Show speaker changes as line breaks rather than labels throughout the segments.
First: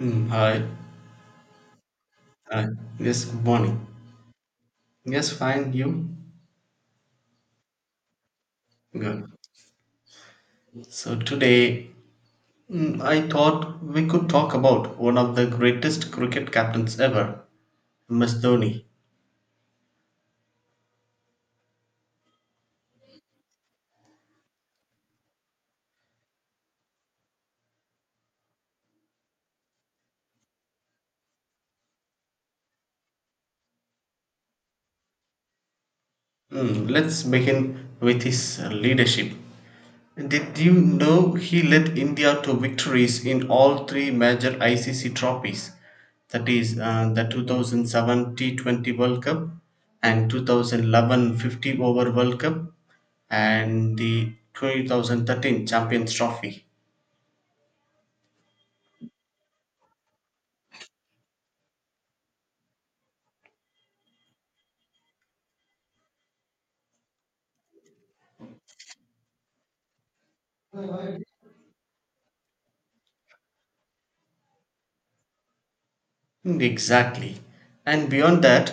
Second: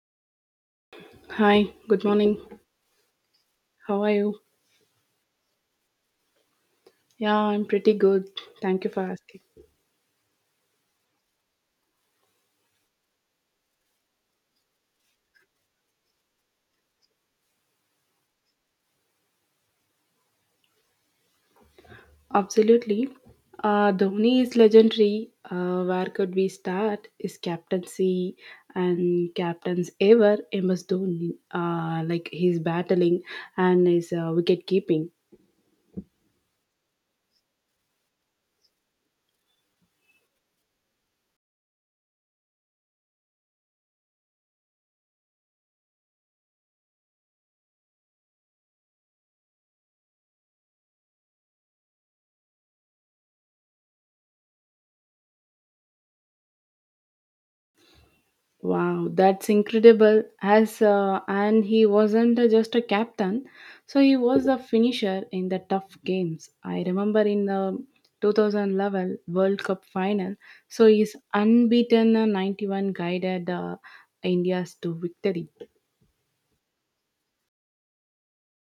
Mm, all right.
Hi, good morning.
All right. Yes, good morning.
How are you?
Yes, fine. You?
Yeah, I'm pretty good. Thank you for
Good.
asking.
So today, I thought we could talk about one of the greatest cricket captains ever, MS Dhoni.
Absolutely. Dhoni is legendary. Where could we start? His captaincy and captains ever, MS Dhoni. Like he's battling and his wicket keeping.
Let's begin with his leadership. Did you know he led India to victories in all three major ICC trophies? That is, the 2007 T20 World Cup and 2011 50 Over World Cup and the 2013 Champions Trophy.
Wow, that's incredible. As and he wasn't just a captain, so he was a finisher in the tough games. I remember in the 2011 World Cup final, so his unbeaten 91 guided India's to victory.
Exactly. And beyond that,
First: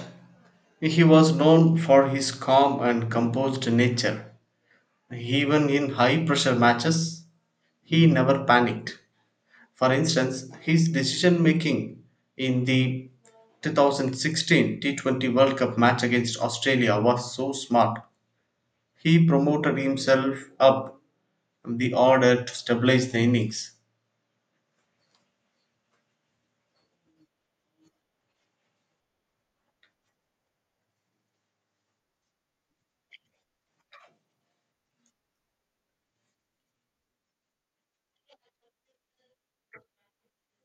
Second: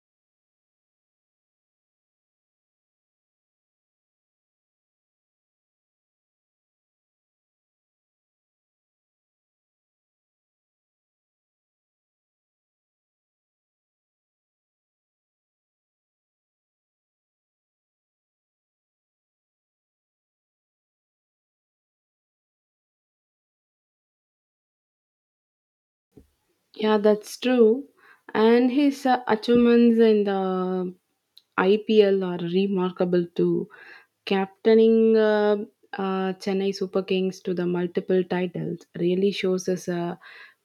he was known for his calm and composed nature. Even in high pressure matches, he never panicked. For instance, his decision making in the 2016 T20 World Cup match against Australia was so smart. He promoted himself up the order to stabilize the innings.
Yeah, that's true. And his achievements in the IPL are remarkable too. Captaining Chennai Super Kings to the multiple titles really shows his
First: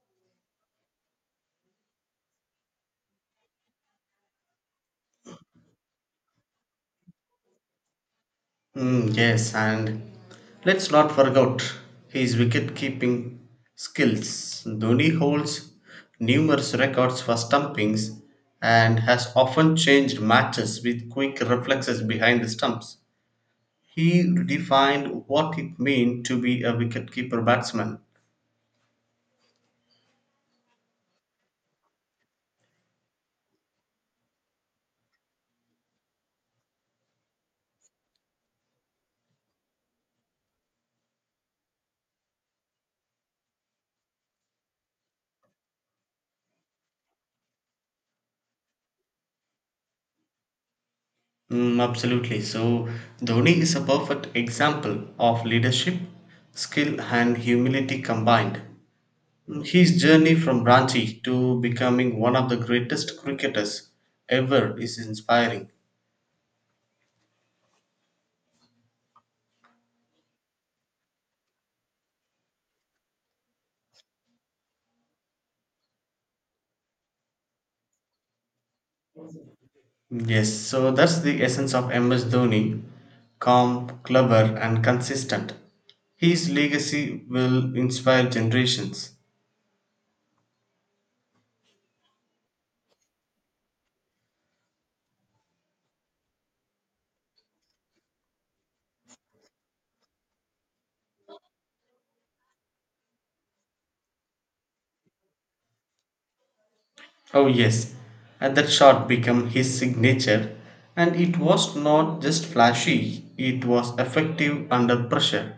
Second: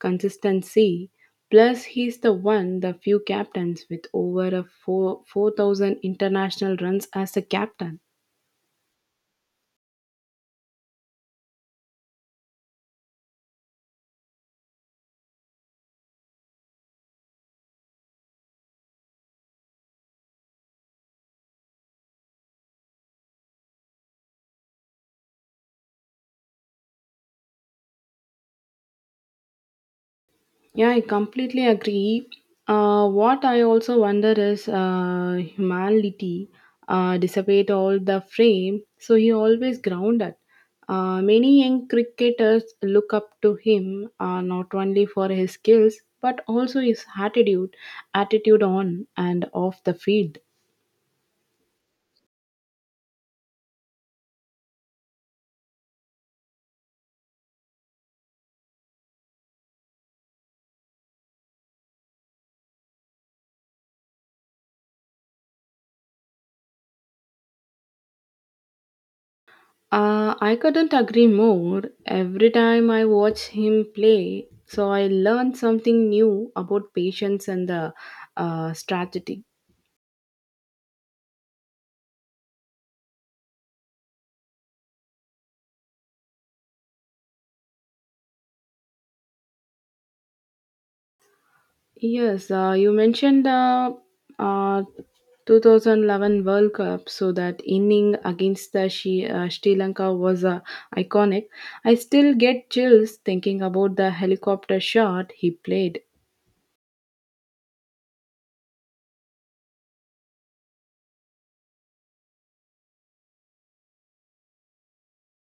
consistency. Plus, he's the few captains with over a four 4,000 international runs as a captain.
Mm, yes, and let's not forget his wicket keeping skills. Dhoni holds numerous records for stumpings and has often changed matches with quick reflexes behind the stumps. He defined what it meant to be a wicketkeeper batsman.
Yeah, I completely agree. What I also wonder is humanity, dissipate all the frame, so he always grounded. Many young cricketers look up to him not only for his skills but also his attitude on and off the field.
Mm, absolutely. So Dhoni is a perfect example of leadership, skill, and humility combined. His journey from Ranchi to becoming one of the greatest cricketers ever is inspiring.
I couldn't agree more. Every time I watch him play, so I learn something new about patience and the strategy.
Yes, so that's the essence of MS Dhoni calm, clever, and consistent. His legacy will inspire generations.
Yes, you mentioned the uh, 2011 World Cup, so that inning against the Sri Lanka was iconic. I still get chills thinking about the helicopter shot he played.
Oh, yes, and that shot became his signature, and it was not just flashy, it was effective under pressure.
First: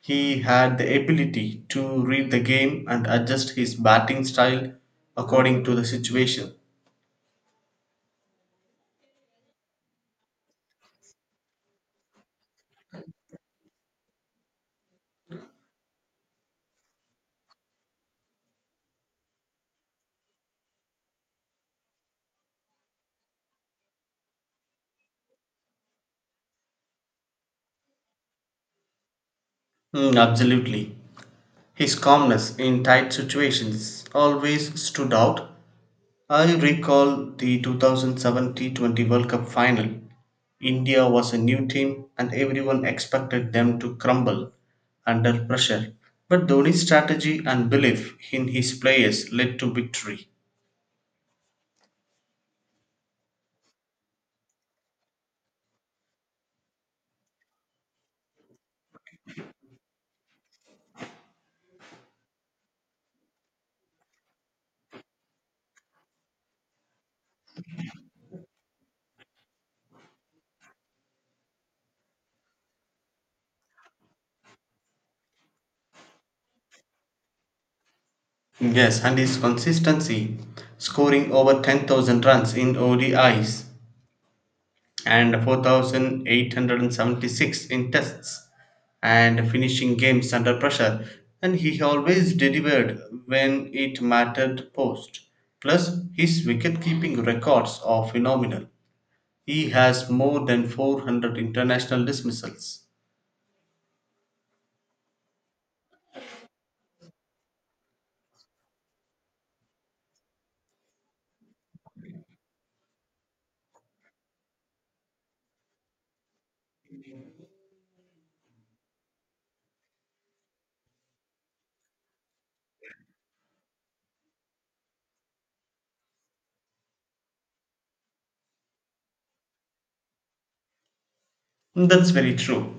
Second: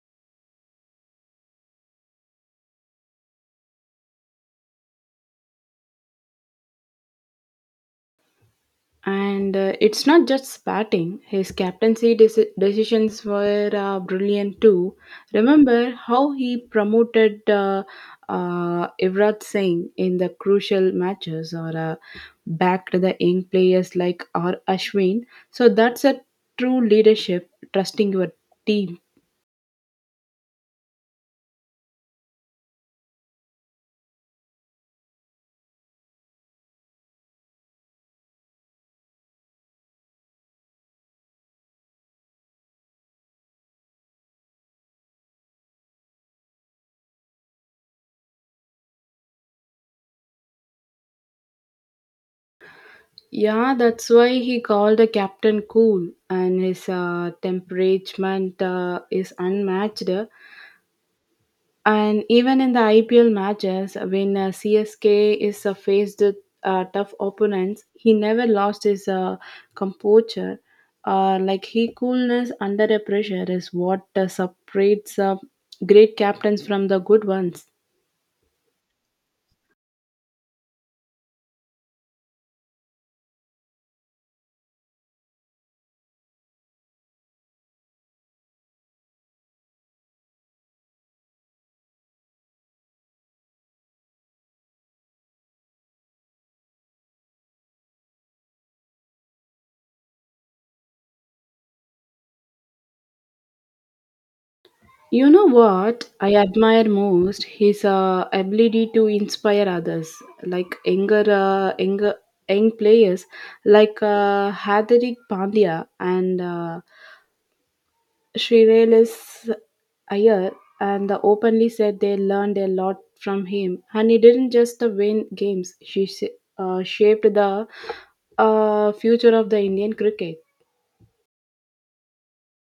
He had the ability to read the game and adjust his batting style according to the situation.
And it's not just spatting, his captaincy decisions were brilliant too. Remember how he promoted Ivrat Singh in the crucial matches or backed the young players like R. Ashwin. So that's a true leadership, trusting your team.
Mm, absolutely. His calmness in tight situations always stood out. I recall the 2007 T20 World Cup final. India was a new team and everyone expected them to crumble under pressure. But Dhoni's strategy and belief in his players led to victory.
Yeah, that's why he called the captain cool, and his temperament is unmatched. And even in the IPL matches, when CSK is faced with tough opponents, he never lost his composure. Like he coolness under a pressure is what separates great captains from the good ones.
Yes, and his consistency, scoring over 10,000 runs in ODIs, and 4876 in tests, and finishing games under pressure, and he always delivered when it mattered. Post plus his wicket-keeping records are phenomenal. He has more than 400 international dismissals.
You know what I admire most? His ability to inspire others, like young players like Hardik Pandya and Shreyas Iyer and the openly said they learned a lot from him. And he didn't just the win games, shaped the future of the Indian cricket.
That's very true.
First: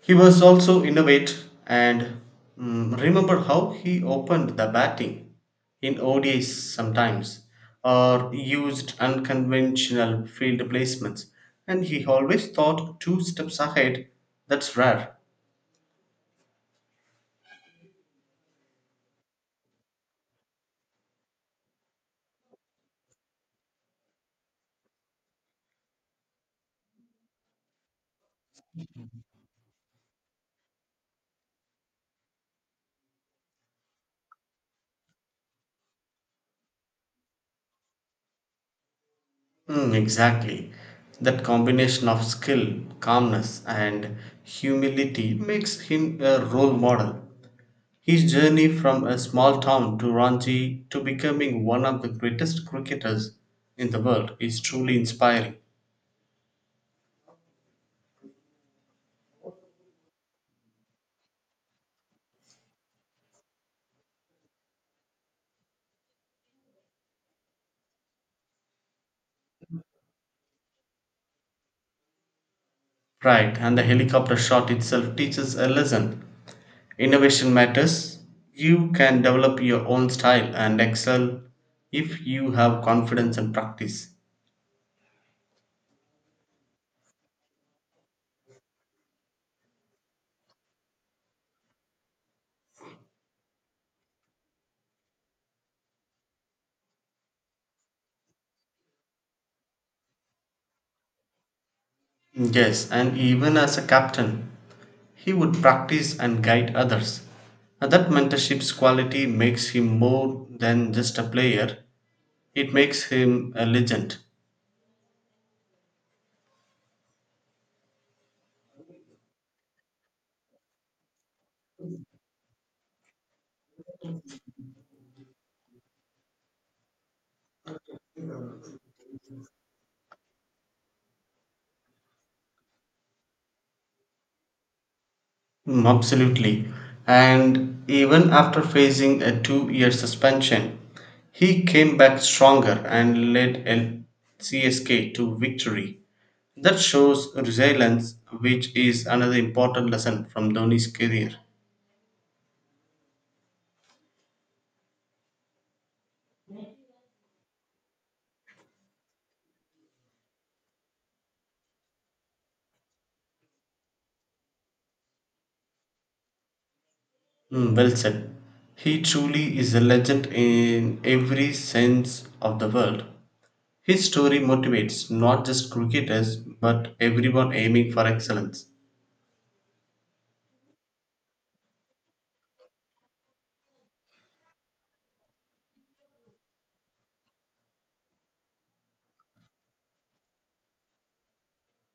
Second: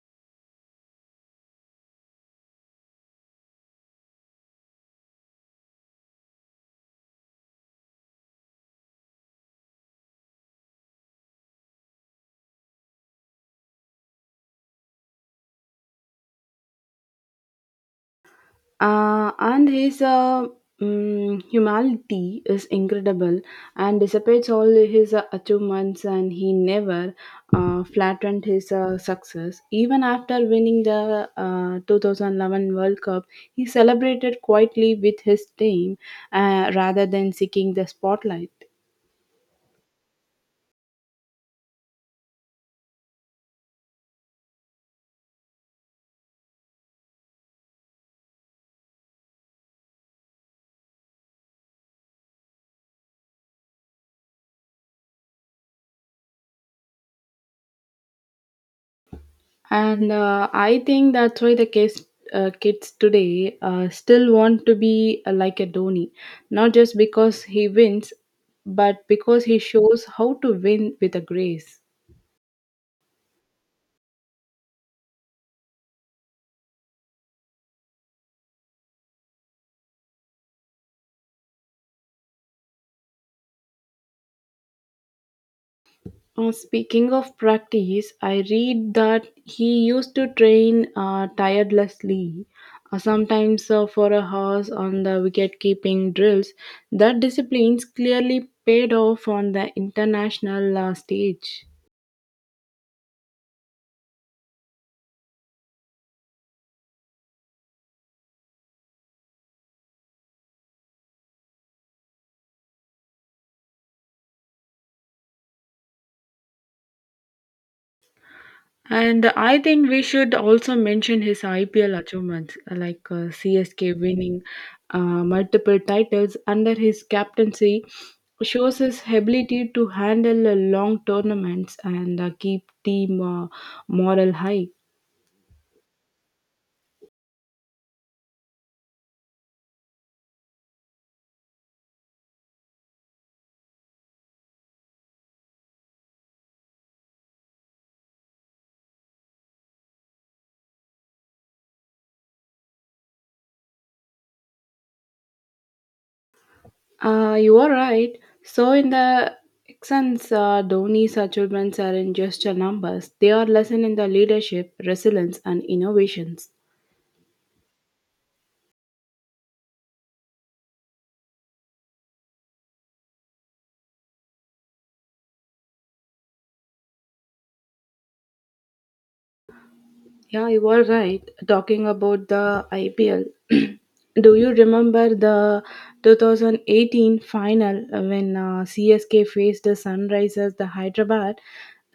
He was also innovate and remember how he opened the batting in ODIs sometimes or used unconventional field placements, and he always thought two steps ahead. That's rare.
And his humanity is incredible and dissipates all his achievements and he never flattened his success even after winning the 2011 World Cup. He celebrated quietly with his team, rather than seeking the spotlight.
Mm, exactly. That combination of skill, calmness, and humility makes him a role model. His journey from a small town to Ranji to becoming one of the greatest cricketers in the world is truly inspiring.
And I think that's why the kids today still want to be like a Dhoni, not just because he wins, but because he shows how to win with a grace.
Right, and the helicopter shot itself teaches a lesson. Innovation matters. You can develop your own style and excel if you have confidence and practice.
Speaking of practice, I read that he used to train tirelessly, sometimes for a hours on the wicket keeping drills. That discipline's clearly paid off on the international stage.
Yes, and even as a captain, he would practice and guide others. And that mentorship's quality makes him more than just a player. It makes him a legend.
And I think we should also mention his IPL achievements like CSK winning multiple titles under his captaincy shows his ability to handle long tournaments and keep team morale high.
Mm, absolutely. And even after facing a 2 year suspension, he came back stronger and led LCSK to victory. That shows resilience, which is another important lesson from Dhoni's career.
You are right. So in the sense, Dhoni's achievements aren't just numbers; they are lesson in the leadership, resilience, and innovations.
Well said. He truly is a legend in every sense of the word. His story motivates not just cricketers but everyone aiming for excellence.
Yeah, you were right. Talking about the IPL, do you remember the 2018 final when CSK faced the Sunrisers, the Hyderabad?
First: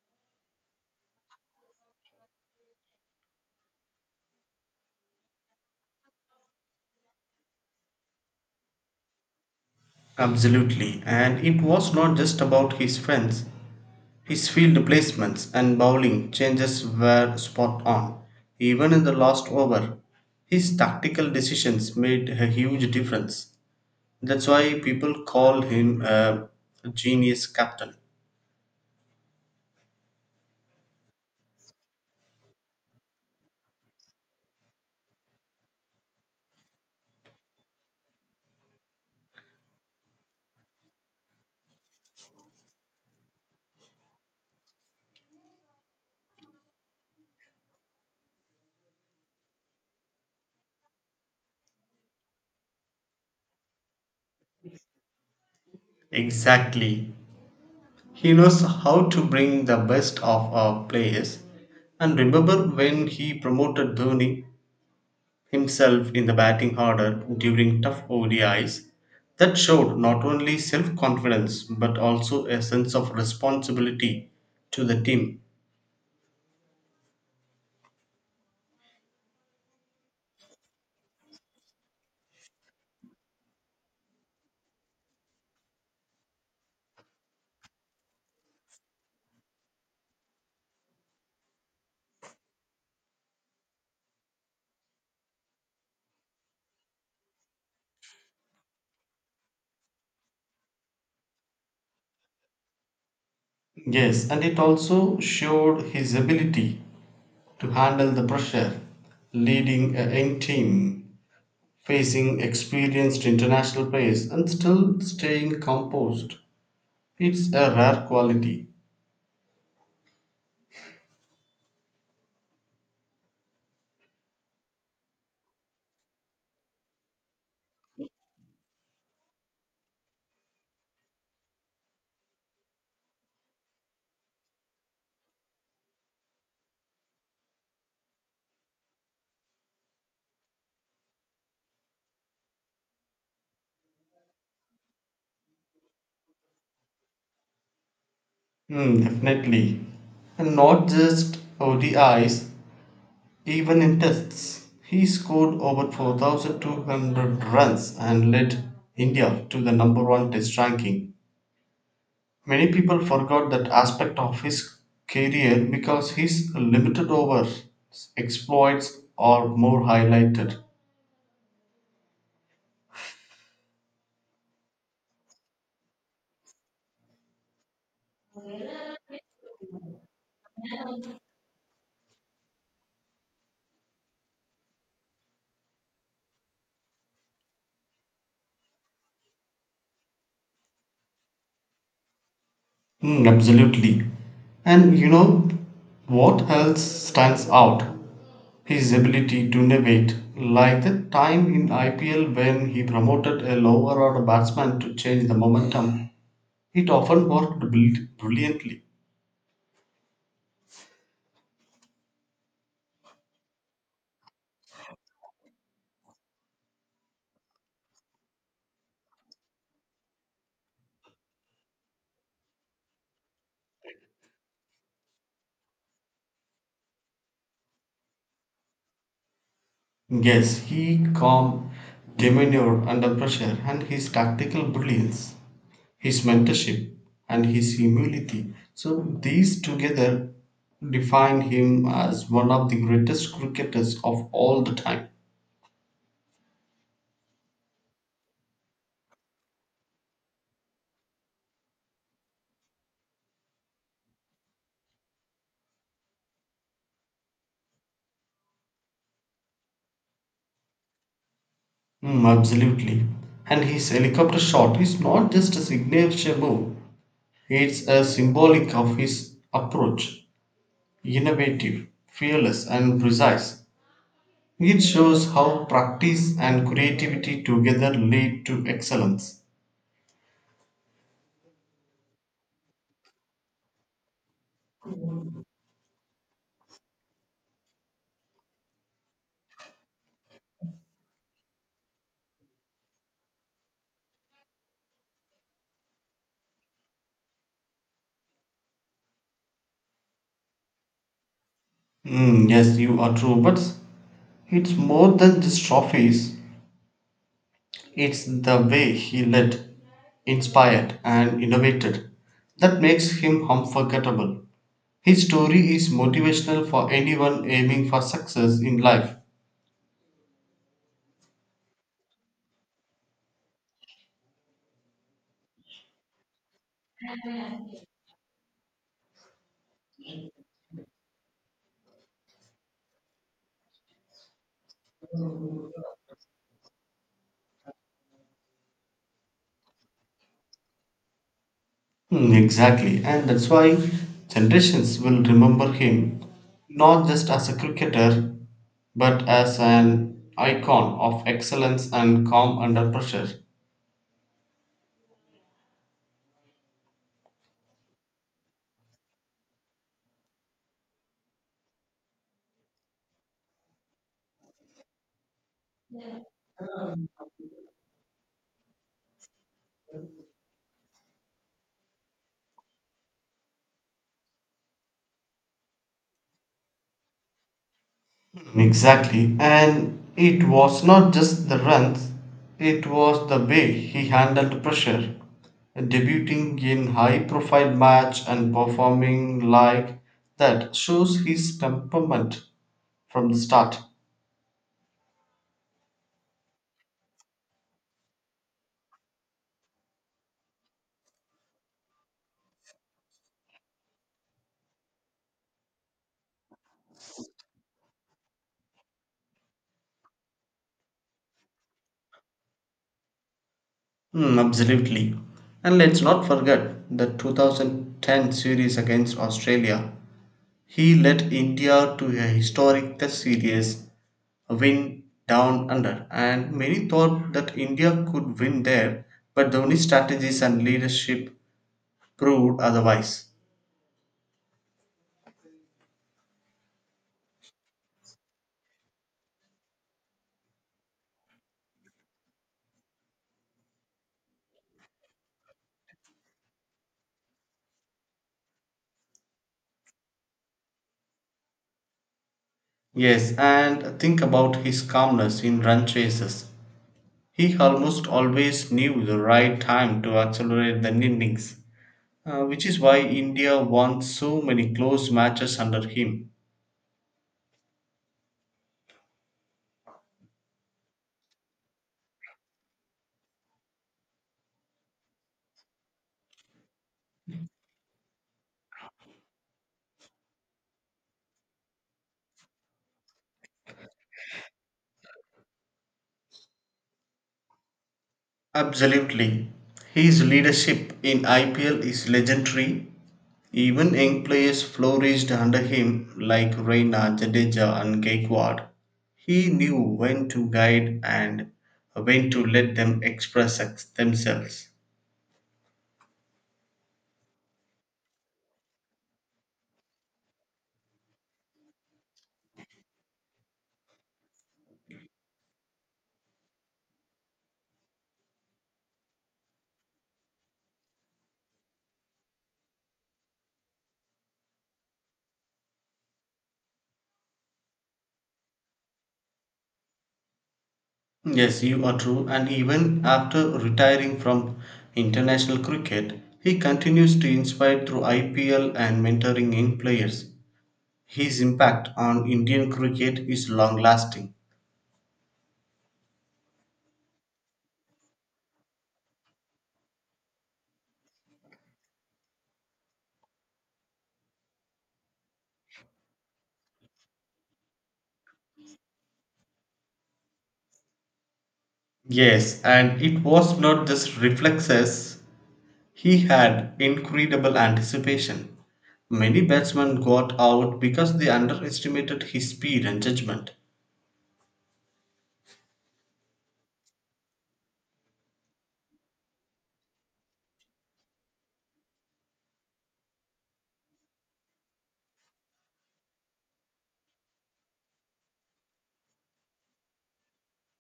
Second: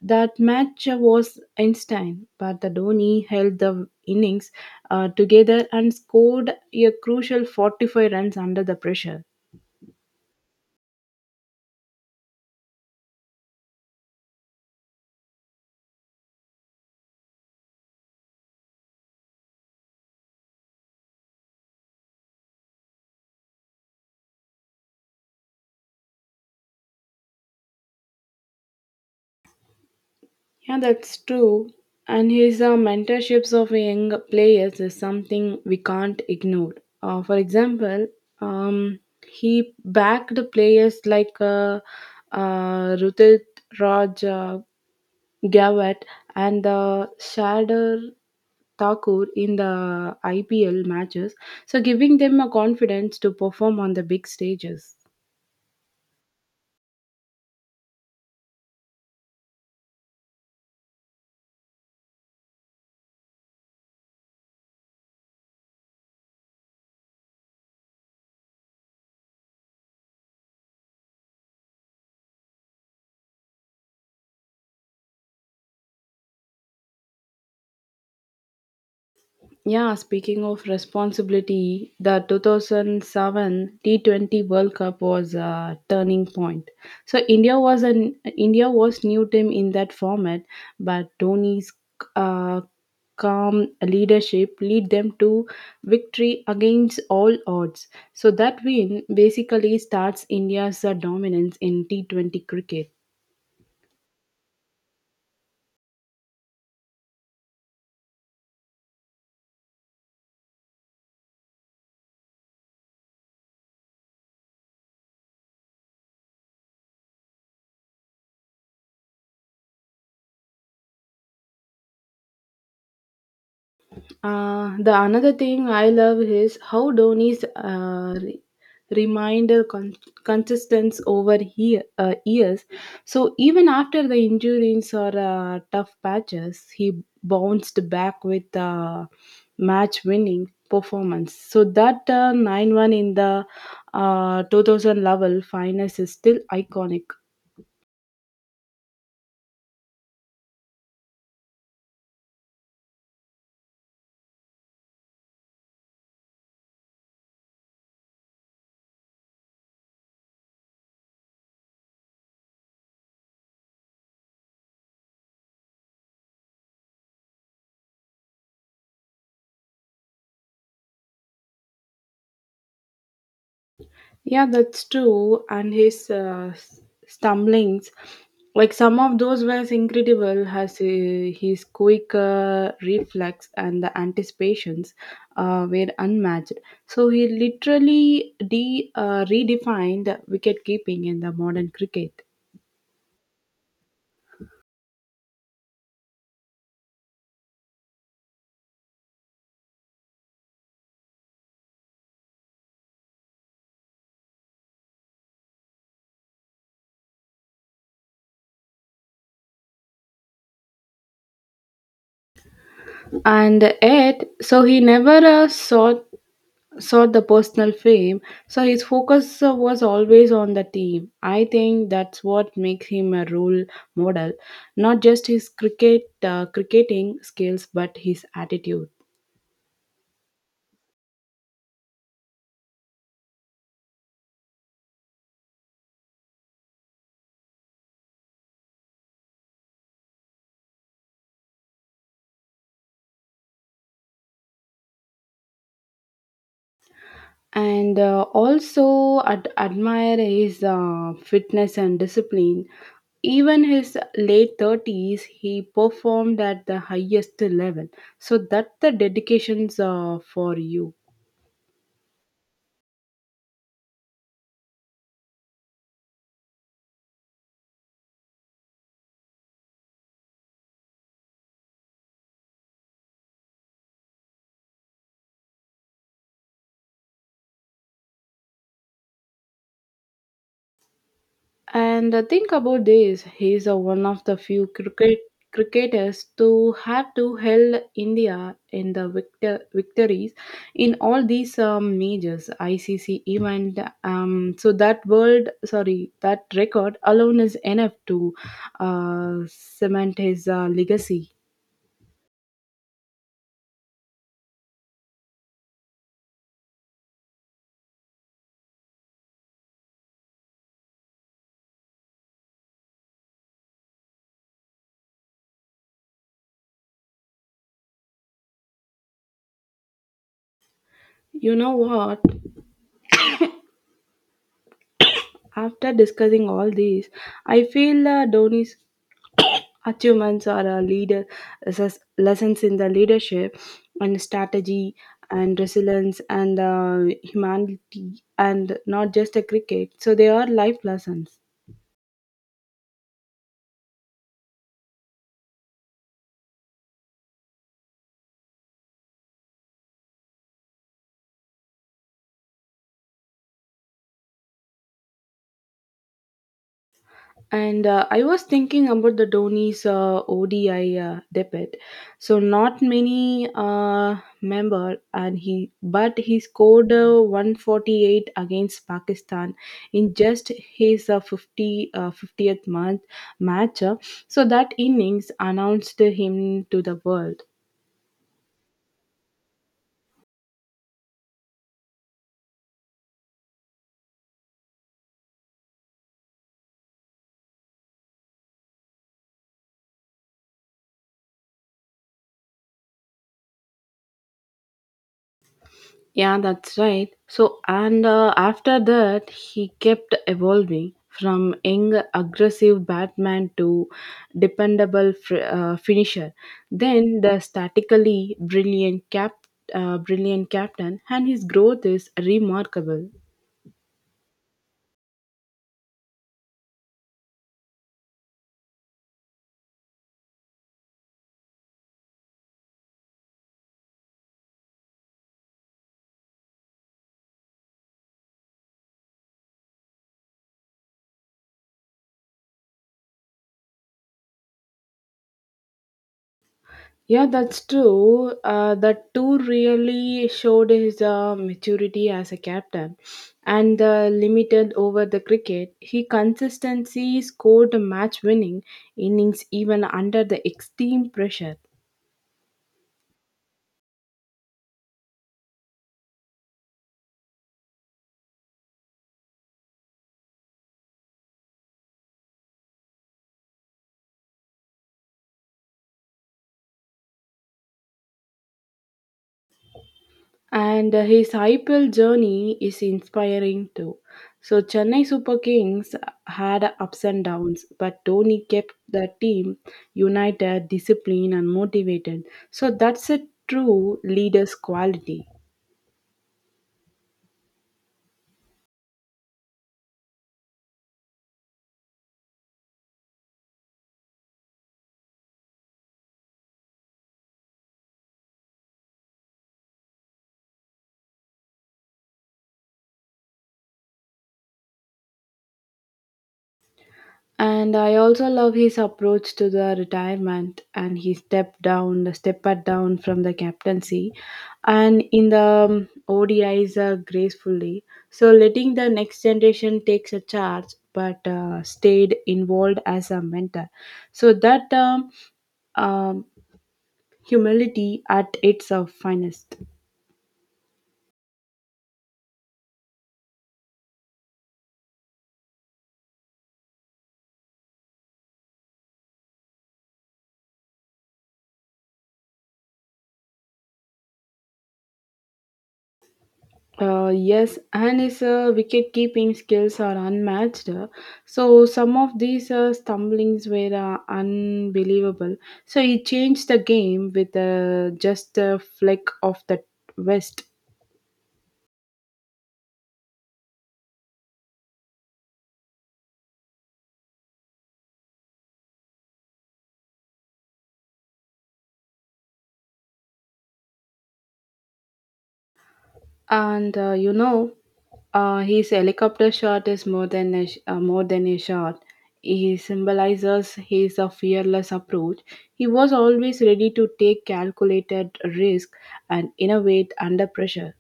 That match was Einstein, but the Dhoni held the innings together and scored a crucial 45 runs under the pressure.
Absolutely, and it was not just about his fence. His field placements and bowling changes were spot on. Even in the last over, his tactical decisions made a huge difference. That's why people call him a genius captain.
Yeah, that's true. And his mentorships of young players is something we can't ignore. For example, um, he backed the players like Rutit Raj Gavat and Shadar Thakur in the IPL matches, so giving them a confidence to perform on the big stages.
Exactly. He knows how to bring the best of our players. And remember when he promoted Dhoni, himself, in the batting order during tough ODIs, that showed not only self confidence but also a sense of responsibility to the team.
Yeah, speaking of responsibility, the 2007 T20 World Cup was a turning point. So India was new team in that format, but Dhoni's uh, calm leadership lead them to victory against all odds. So that win basically starts India's dominance in T20 cricket.
Yes, and it also showed his ability to handle the pressure, leading a young team, facing experienced international players, and still staying composed. It's a rare quality.
The another thing I love is how Dhoni's reminder con- consistence over years. So even after the injuries or tough patches, he bounced back with match-winning performance. So that 9-1 in the 2000 level finals is still iconic.
Hmm, definitely. And not just ODIs, even in tests, he scored over 4,200 runs and led India to the number one test ranking. Many people forgot that aspect of his career because his limited over exploits are more highlighted.
Yeah, that's true. And his stumblings, like some of those were incredible, has his quick reflex and the anticipations were unmatched. So he literally redefined wicket keeping in the modern cricket.
Mm, absolutely. And you know what else stands out? His ability to innovate, like the time in IPL when he promoted a lower order batsman to change the momentum. It often worked brilliantly.
And yet, so he never sought the personal fame, so his focus was always on the team. I think that's what makes him a role model, not just his cricketing skills, but his attitude.
Yes, he calm demeanor under pressure and his tactical brilliance, his mentorship, and his humility. So, these together define him as one of the greatest cricketers of all the time.
And also admire his fitness and discipline. Even his late 30s, he performed at the highest level. So that's the dedications for you.
Mm, absolutely. And his helicopter shot is not just a signature move, it's a symbolic of his approach, innovative, fearless, and precise. It shows how practice and creativity together lead to excellence.
And think about this. He is one of the few cricketers to have to held India in the victories in all these majors ICC event. That record alone is enough to cement his legacy.
Mm, yes, you are true, but it's more than just trophies. It's the way he led, inspired, and innovated that makes him unforgettable. His story is motivational for anyone aiming for success in life.
You know what? After discussing all these, I feel Dhoni's achievements are lessons in the leadership and strategy and resilience and humanity and not just a cricket so they are life lessons.
Hmm, exactly, and that's why generations will remember him not just as a cricketer but as an icon of excellence and calm under pressure.
And I was thinking about the Dhoni's ODI debut. So not many member, and he but he scored 148 against Pakistan in just his uh, 50 uh, 50th month match. So that innings announced him to the world.
Hmm, exactly, and it was not just the runs, it was the way he handled pressure, debuting in high profile match and performing like that shows his temperament from the start.
Yeah, that's right. So, and after that, he kept evolving from young, aggressive Batman to dependable finisher. Then the statically brilliant captain, and his growth is remarkable.
Hmm, absolutely. And let's not forget the 2010 series against Australia. He led India to a historic Test series win down under, and many thought that India could win there, but Dhoni's strategies and leadership proved otherwise.
Yeah, that's true. That tour really showed his maturity as a captain and the limited over the cricket. He consistently scored match winning innings even under the extreme pressure.
Yes, and think about his calmness in run chases. He almost always knew the right time to accelerate the innings, which is why India won so many close matches under him.
And his IPL journey is inspiring too. So, Chennai Super Kings had ups and downs, but Dhoni kept the team united, disciplined, and motivated. So, that's a true leader's quality.
Absolutely. His leadership in IPL is legendary. Even young players flourished under him, like Reina, Jadeja, and Gaikwad. He knew when to guide and when to let them express themselves.
And I also love his approach to the retirement and he stepped down from the captaincy and in the ODIs gracefully. So letting the next generation takes a charge but stayed involved as a mentor. So that um, humility at its finest.
Yes, you are true. And even after retiring from international cricket, he continues to inspire through IPL and mentoring young players. His impact on Indian cricket is long lasting.
Yes, and his wicket keeping skills are unmatched. So, some of these stumblings were unbelievable. So, he changed the game with just a flick of the wrist.
Yes, and it was not just reflexes, he had incredible anticipation. Many batsmen got out because they underestimated his speed and judgment.
And his helicopter shot is more than more than a shot. He symbolizes his fearless approach. He was always ready to take calculated risk and innovate under pressure.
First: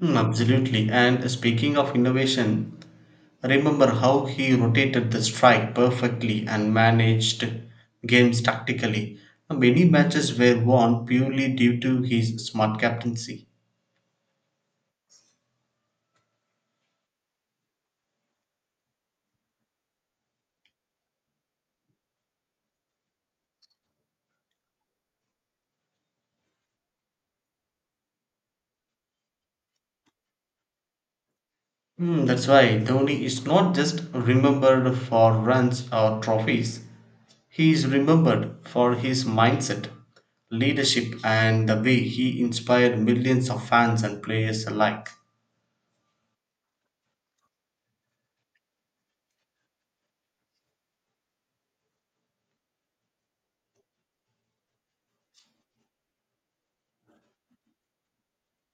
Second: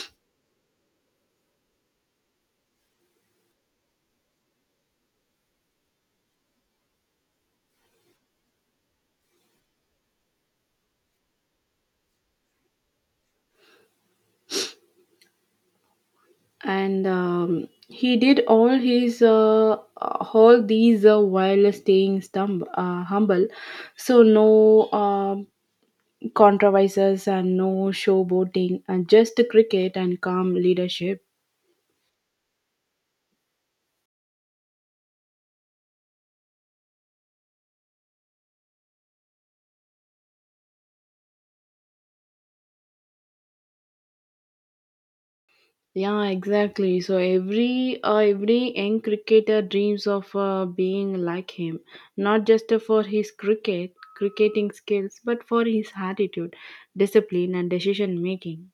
Hmm, absolutely, and speaking of innovation, remember how he rotated the strike perfectly and managed games tactically. Many matches were won purely due to his smart captaincy.
And he did all his all these while staying humble, so no controversies and no showboating and just cricket and calm leadership.
Hmm, that's why Dhoni is not just remembered for runs or trophies. He is remembered for his mindset, leadership, and the way he inspired millions of fans and players alike.
Yeah, exactly, so every young cricketer dreams of being like him, not just for his cricketing skills but for his attitude, discipline, and decision making.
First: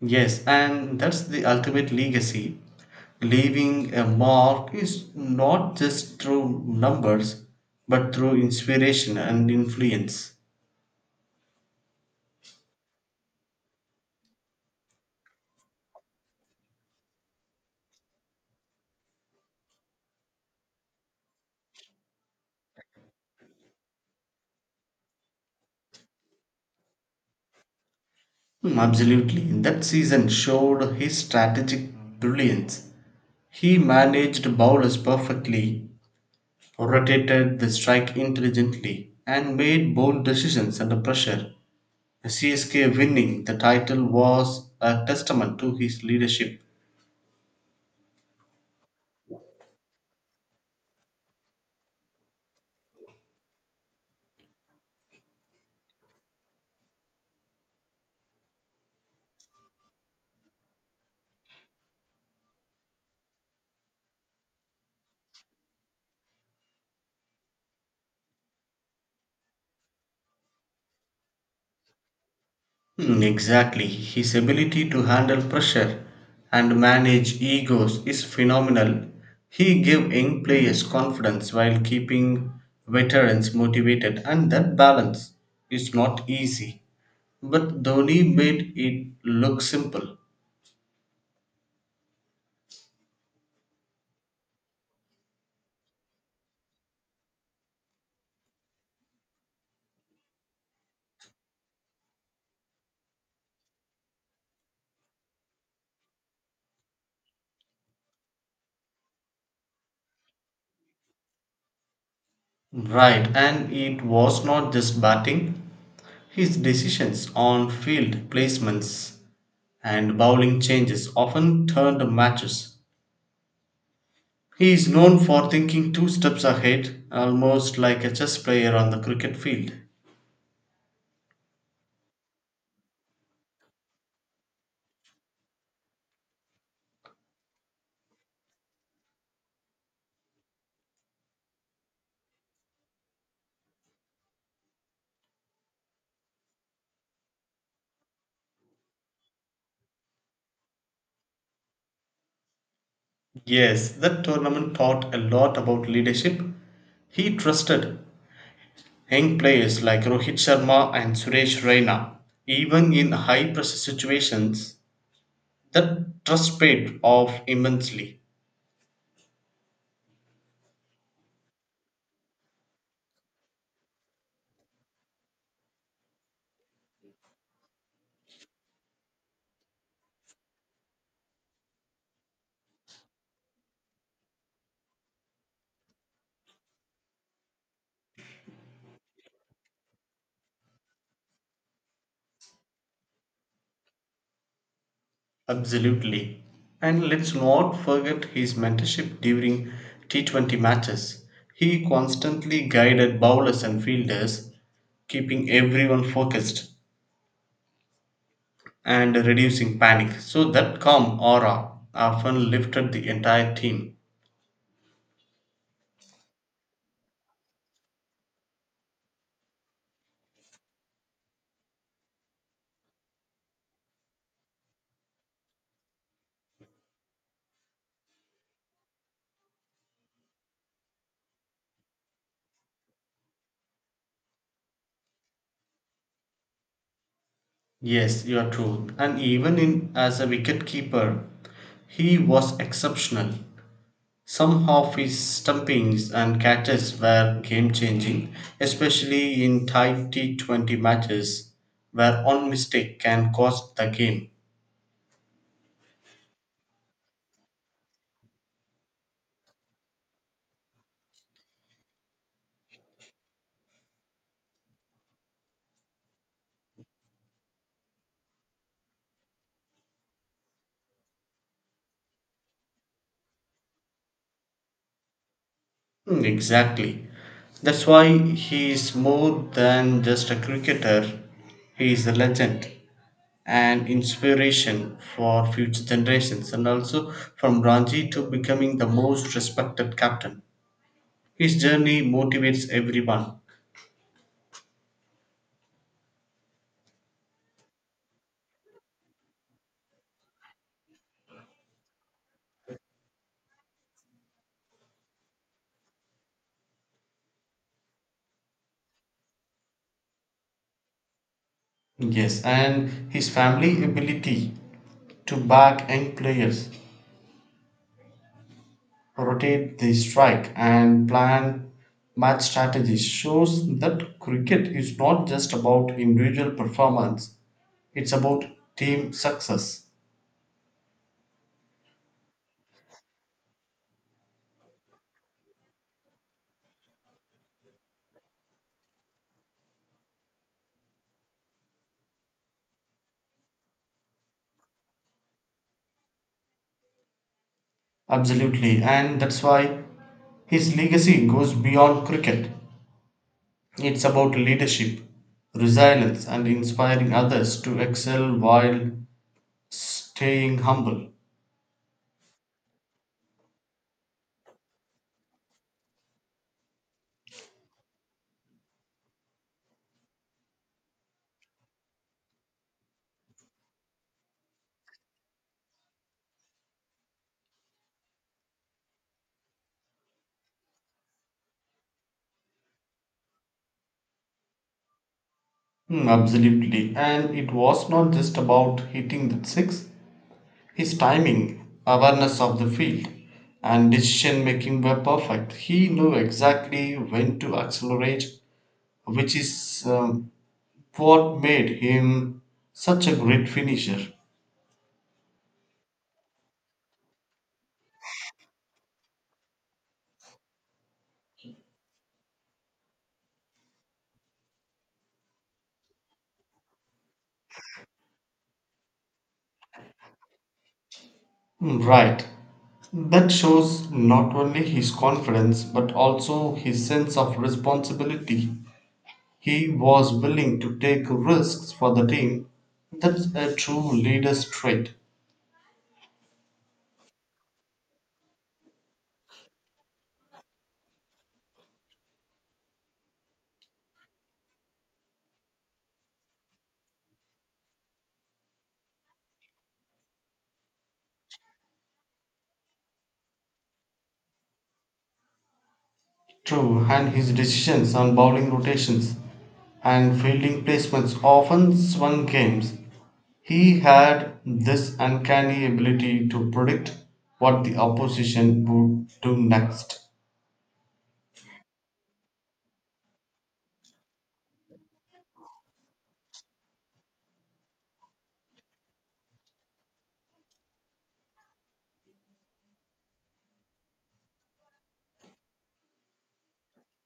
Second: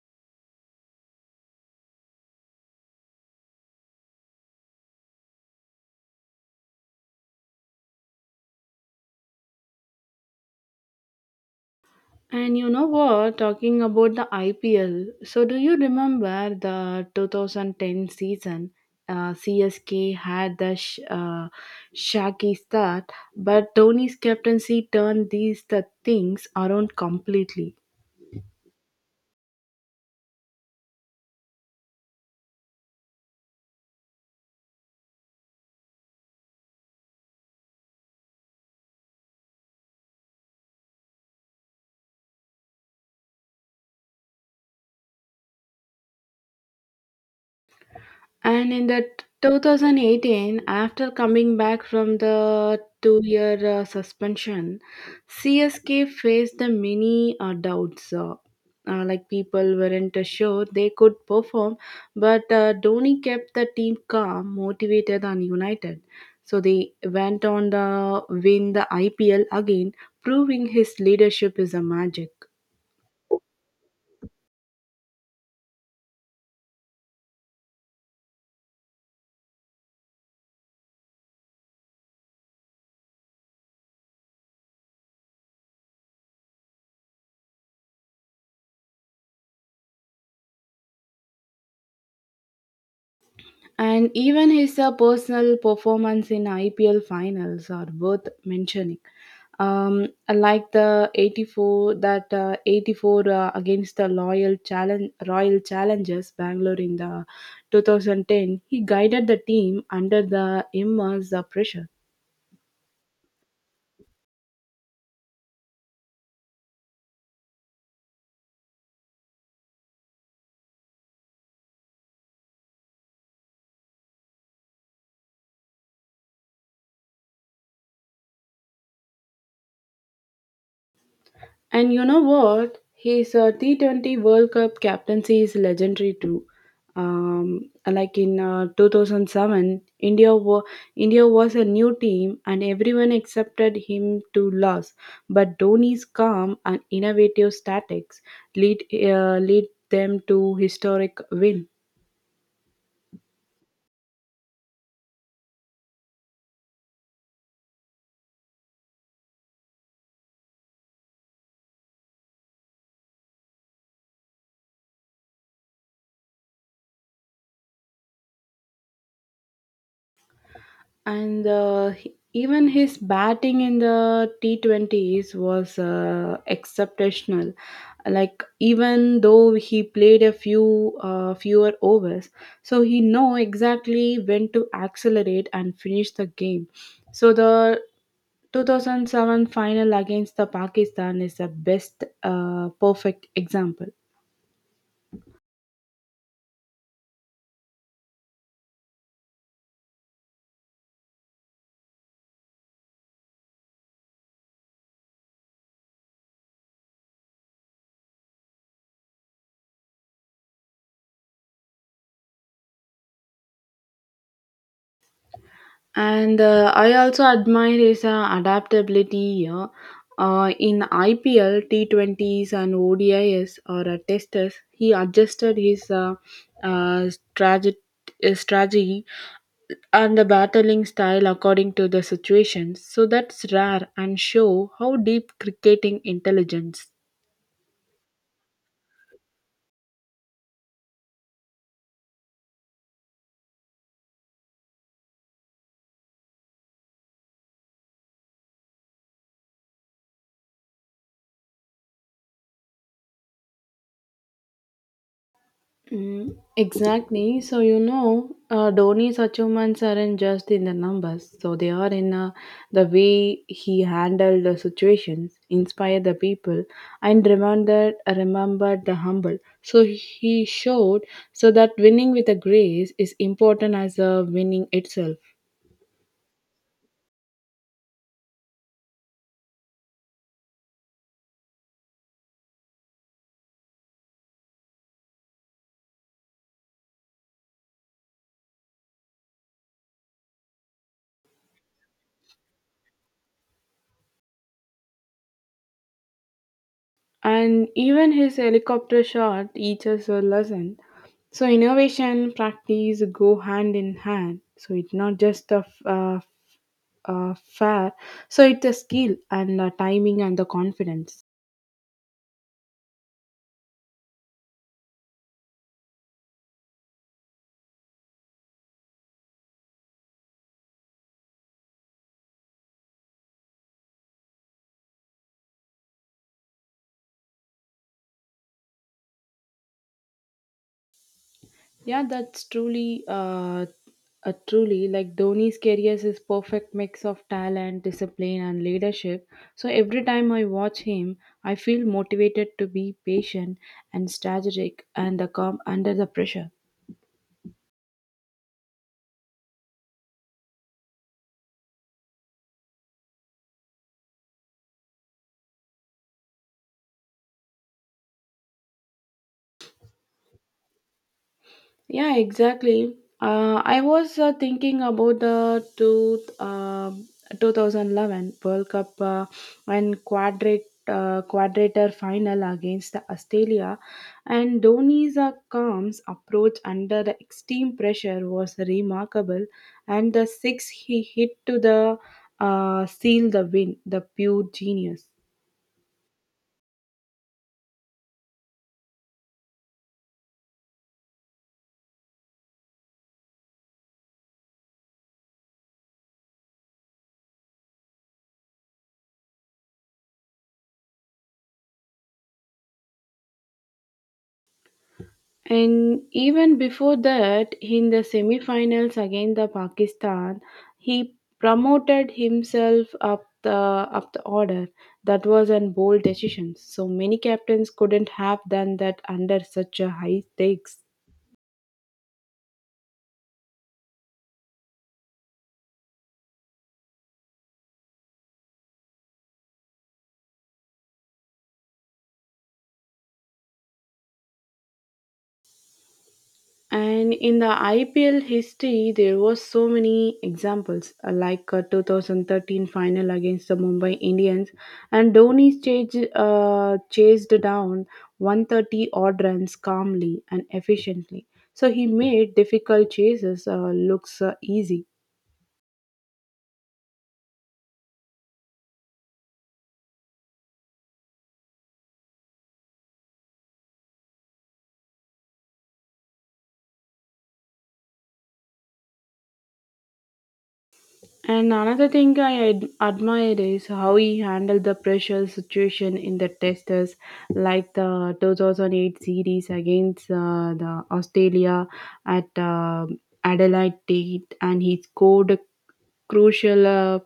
Yes, and that's the ultimate legacy. Leaving a mark is not just through numbers, but through inspiration and influence.
And you know what? Talking about the IPL, so do you remember the 2010 season? CSK had the shaky start, but Tony's captaincy turned these the things around completely.
Hmm, absolutely. That season showed his strategic brilliance. He managed bowlers perfectly, rotated the strike intelligently, and made bold decisions under pressure. CSK winning the title was a testament to his leadership.
And in the 2018, after coming back from the two-year suspension, CSK faced the many doubts. Like people weren't sure they could perform, but Dhoni kept the team calm, motivated, and united. So they went on to win the IPL again, proving his leadership is a magic.
Hmm, exactly. His ability to handle pressure and manage egos is phenomenal. He gave young players confidence while keeping veterans motivated, and that balance is not easy. But Dhoni made it look simple.
And even his personal performance in IPL finals are worth mentioning. um, like the 84 that uh, 84 against the loyal challenge royal challengers Bangalore in the 2010 he guided the team under the immense pressure.
Right, and it was not just batting. His decisions on field placements and bowling changes often turned matches. He is known for thinking two steps ahead, almost like a chess player on the cricket field.
And you know what? His T20 World Cup captaincy is legendary too. Like in 2007, India was a new team and everyone accepted him to lose. But Dhoni's calm and innovative tactics lead them to historic win.
Yes, that tournament taught a lot about leadership. He trusted young players like Rohit Sharma and Suresh Raina. Even in high pressure situations, that trust paid off immensely.
And even his batting in the T20s was exceptional. Like even though he played a few fewer overs, so he know exactly when to accelerate and finish the game, so the 2007 final against the Pakistan is the best perfect example.
Absolutely. And let's not forget his mentorship during T20 matches. He constantly guided bowlers and fielders, keeping everyone focused and reducing panic. So that calm aura often lifted the entire team.
And I also admire his adaptability here, in IPL, T20s, and ODIs or testers, he adjusted his uh, strategy, strategy and the battling style according to the situation. So that's rare and show how deep cricketing intelligence.
Yes, you are true. And even in as a wicket keeper, he was exceptional. Some of his stumpings and catches were game changing, especially in tight T20 matches where one mistake can cost the game.
Mm, exactly. So, you know, Dhoni's achievements aren't just in the numbers. So, they are in the way he handled the situations, inspired the people, and remembered the humble. So, he showed so that winning with a grace is important as winning itself.
Mm, exactly. That's why he is more than just a cricketer, he is a legend and inspiration for future generations, and also from Ranji to becoming the most respected captain. His journey motivates everyone.
And even his helicopter shot teaches a lesson. So innovation, practice go hand in hand. So it's not just a fair. So it's a skill and timing and the confidence.
Yes, and his family ability to back young players, rotate the strike, and plan match strategy shows that cricket is not just about individual performance, it's about team success.
Yeah, that's truly like Dhoni's career is perfect mix of talent, discipline, and leadership. So every time I watch him, I feel motivated to be patient and strategic and calm under the pressure.
Absolutely, and that's why his legacy goes beyond cricket. It's about leadership, resilience, and inspiring others to excel while staying humble.
Yeah, exactly. I was thinking about the 2011 World Cup and quadrat, quadrator final against the Australia, and Dhoni's calm approach under the extreme pressure was remarkable, and the six he hit to the seal the win, the pure genius.
Hmm, absolutely. And it was not just about hitting that six. His timing, awareness of the field, and decision making were perfect. He knew exactly when to accelerate, which is what made him such a great finisher.
And even before that, in the semi-finals against the Pakistan, he promoted himself up the order. That was a bold decision. So many captains couldn't have done that under such a high stakes.
Mm, right. That shows not only his confidence but also his sense of responsibility. He was willing to take risks for the team. That's a true leader's trait.
And in the IPL history, there was so many examples, like 2013 final against the Mumbai Indians, and Dhoni chased down 130 odd runs calmly and efficiently. So he made difficult chases looks easy.
True, and his decisions on bowling rotations and fielding placements often swung games. He had this uncanny ability to predict what the opposition would do next.
And another thing I admire is how he handled the pressure situation in the testers, like the 2008 series against the Australia at Adelaide, Tate, and he scored crucial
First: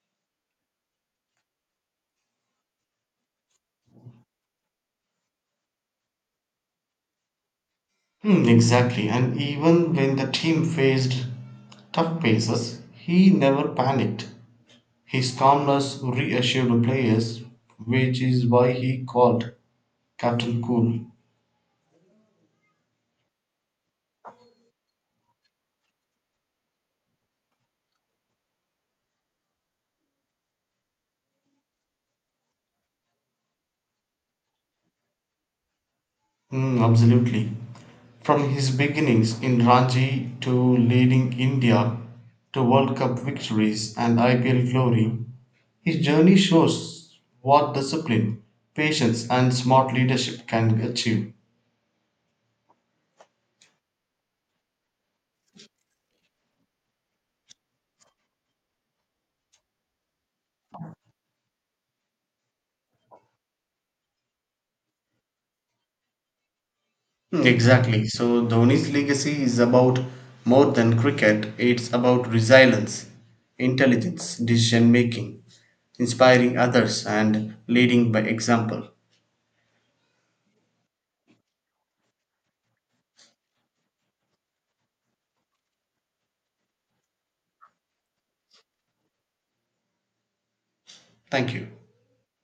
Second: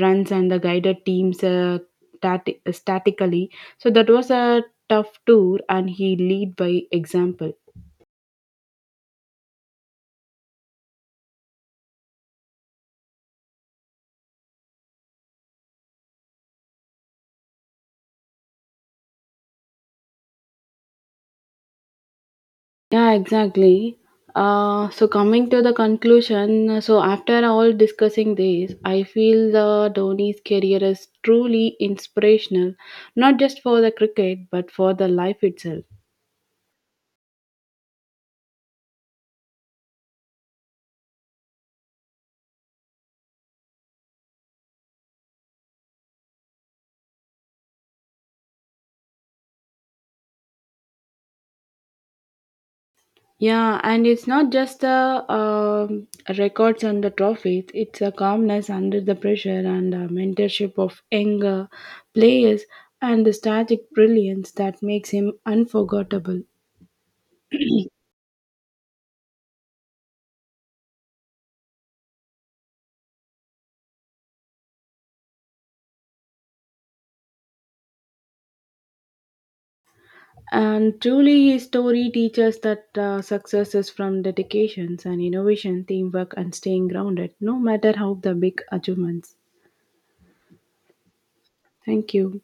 runs and the guided teams statically. So that was a tough tour, and he lead by example.
Hmm, exactly, and even when the team faced tough paces, he never panicked. His calmness reassured the players, which is why he called Captain Cool.
Yeah, exactly. So coming to the conclusion, so after all discussing this, I feel the Dhoni's career is truly inspirational, not just for the cricket but for the life itself.
Mm, absolutely. From his beginnings in Ranji to leading India to World Cup victories and IPL glory, his journey shows what discipline, patience, and smart leadership can achieve.
Yeah, and it's not just the records and the trophies, it's a calmness under the pressure and a mentorship of younger players and the strategic brilliance that makes him unforgettable.
Hmm, exactly. So Dhoni's legacy is about more than cricket. It's about resilience, intelligence, decision making, inspiring others, and leading by example.
And truly, his story teaches that success is from dedications and innovation, teamwork, and staying grounded, no matter how the big achievements.
Thank you.
Thank you.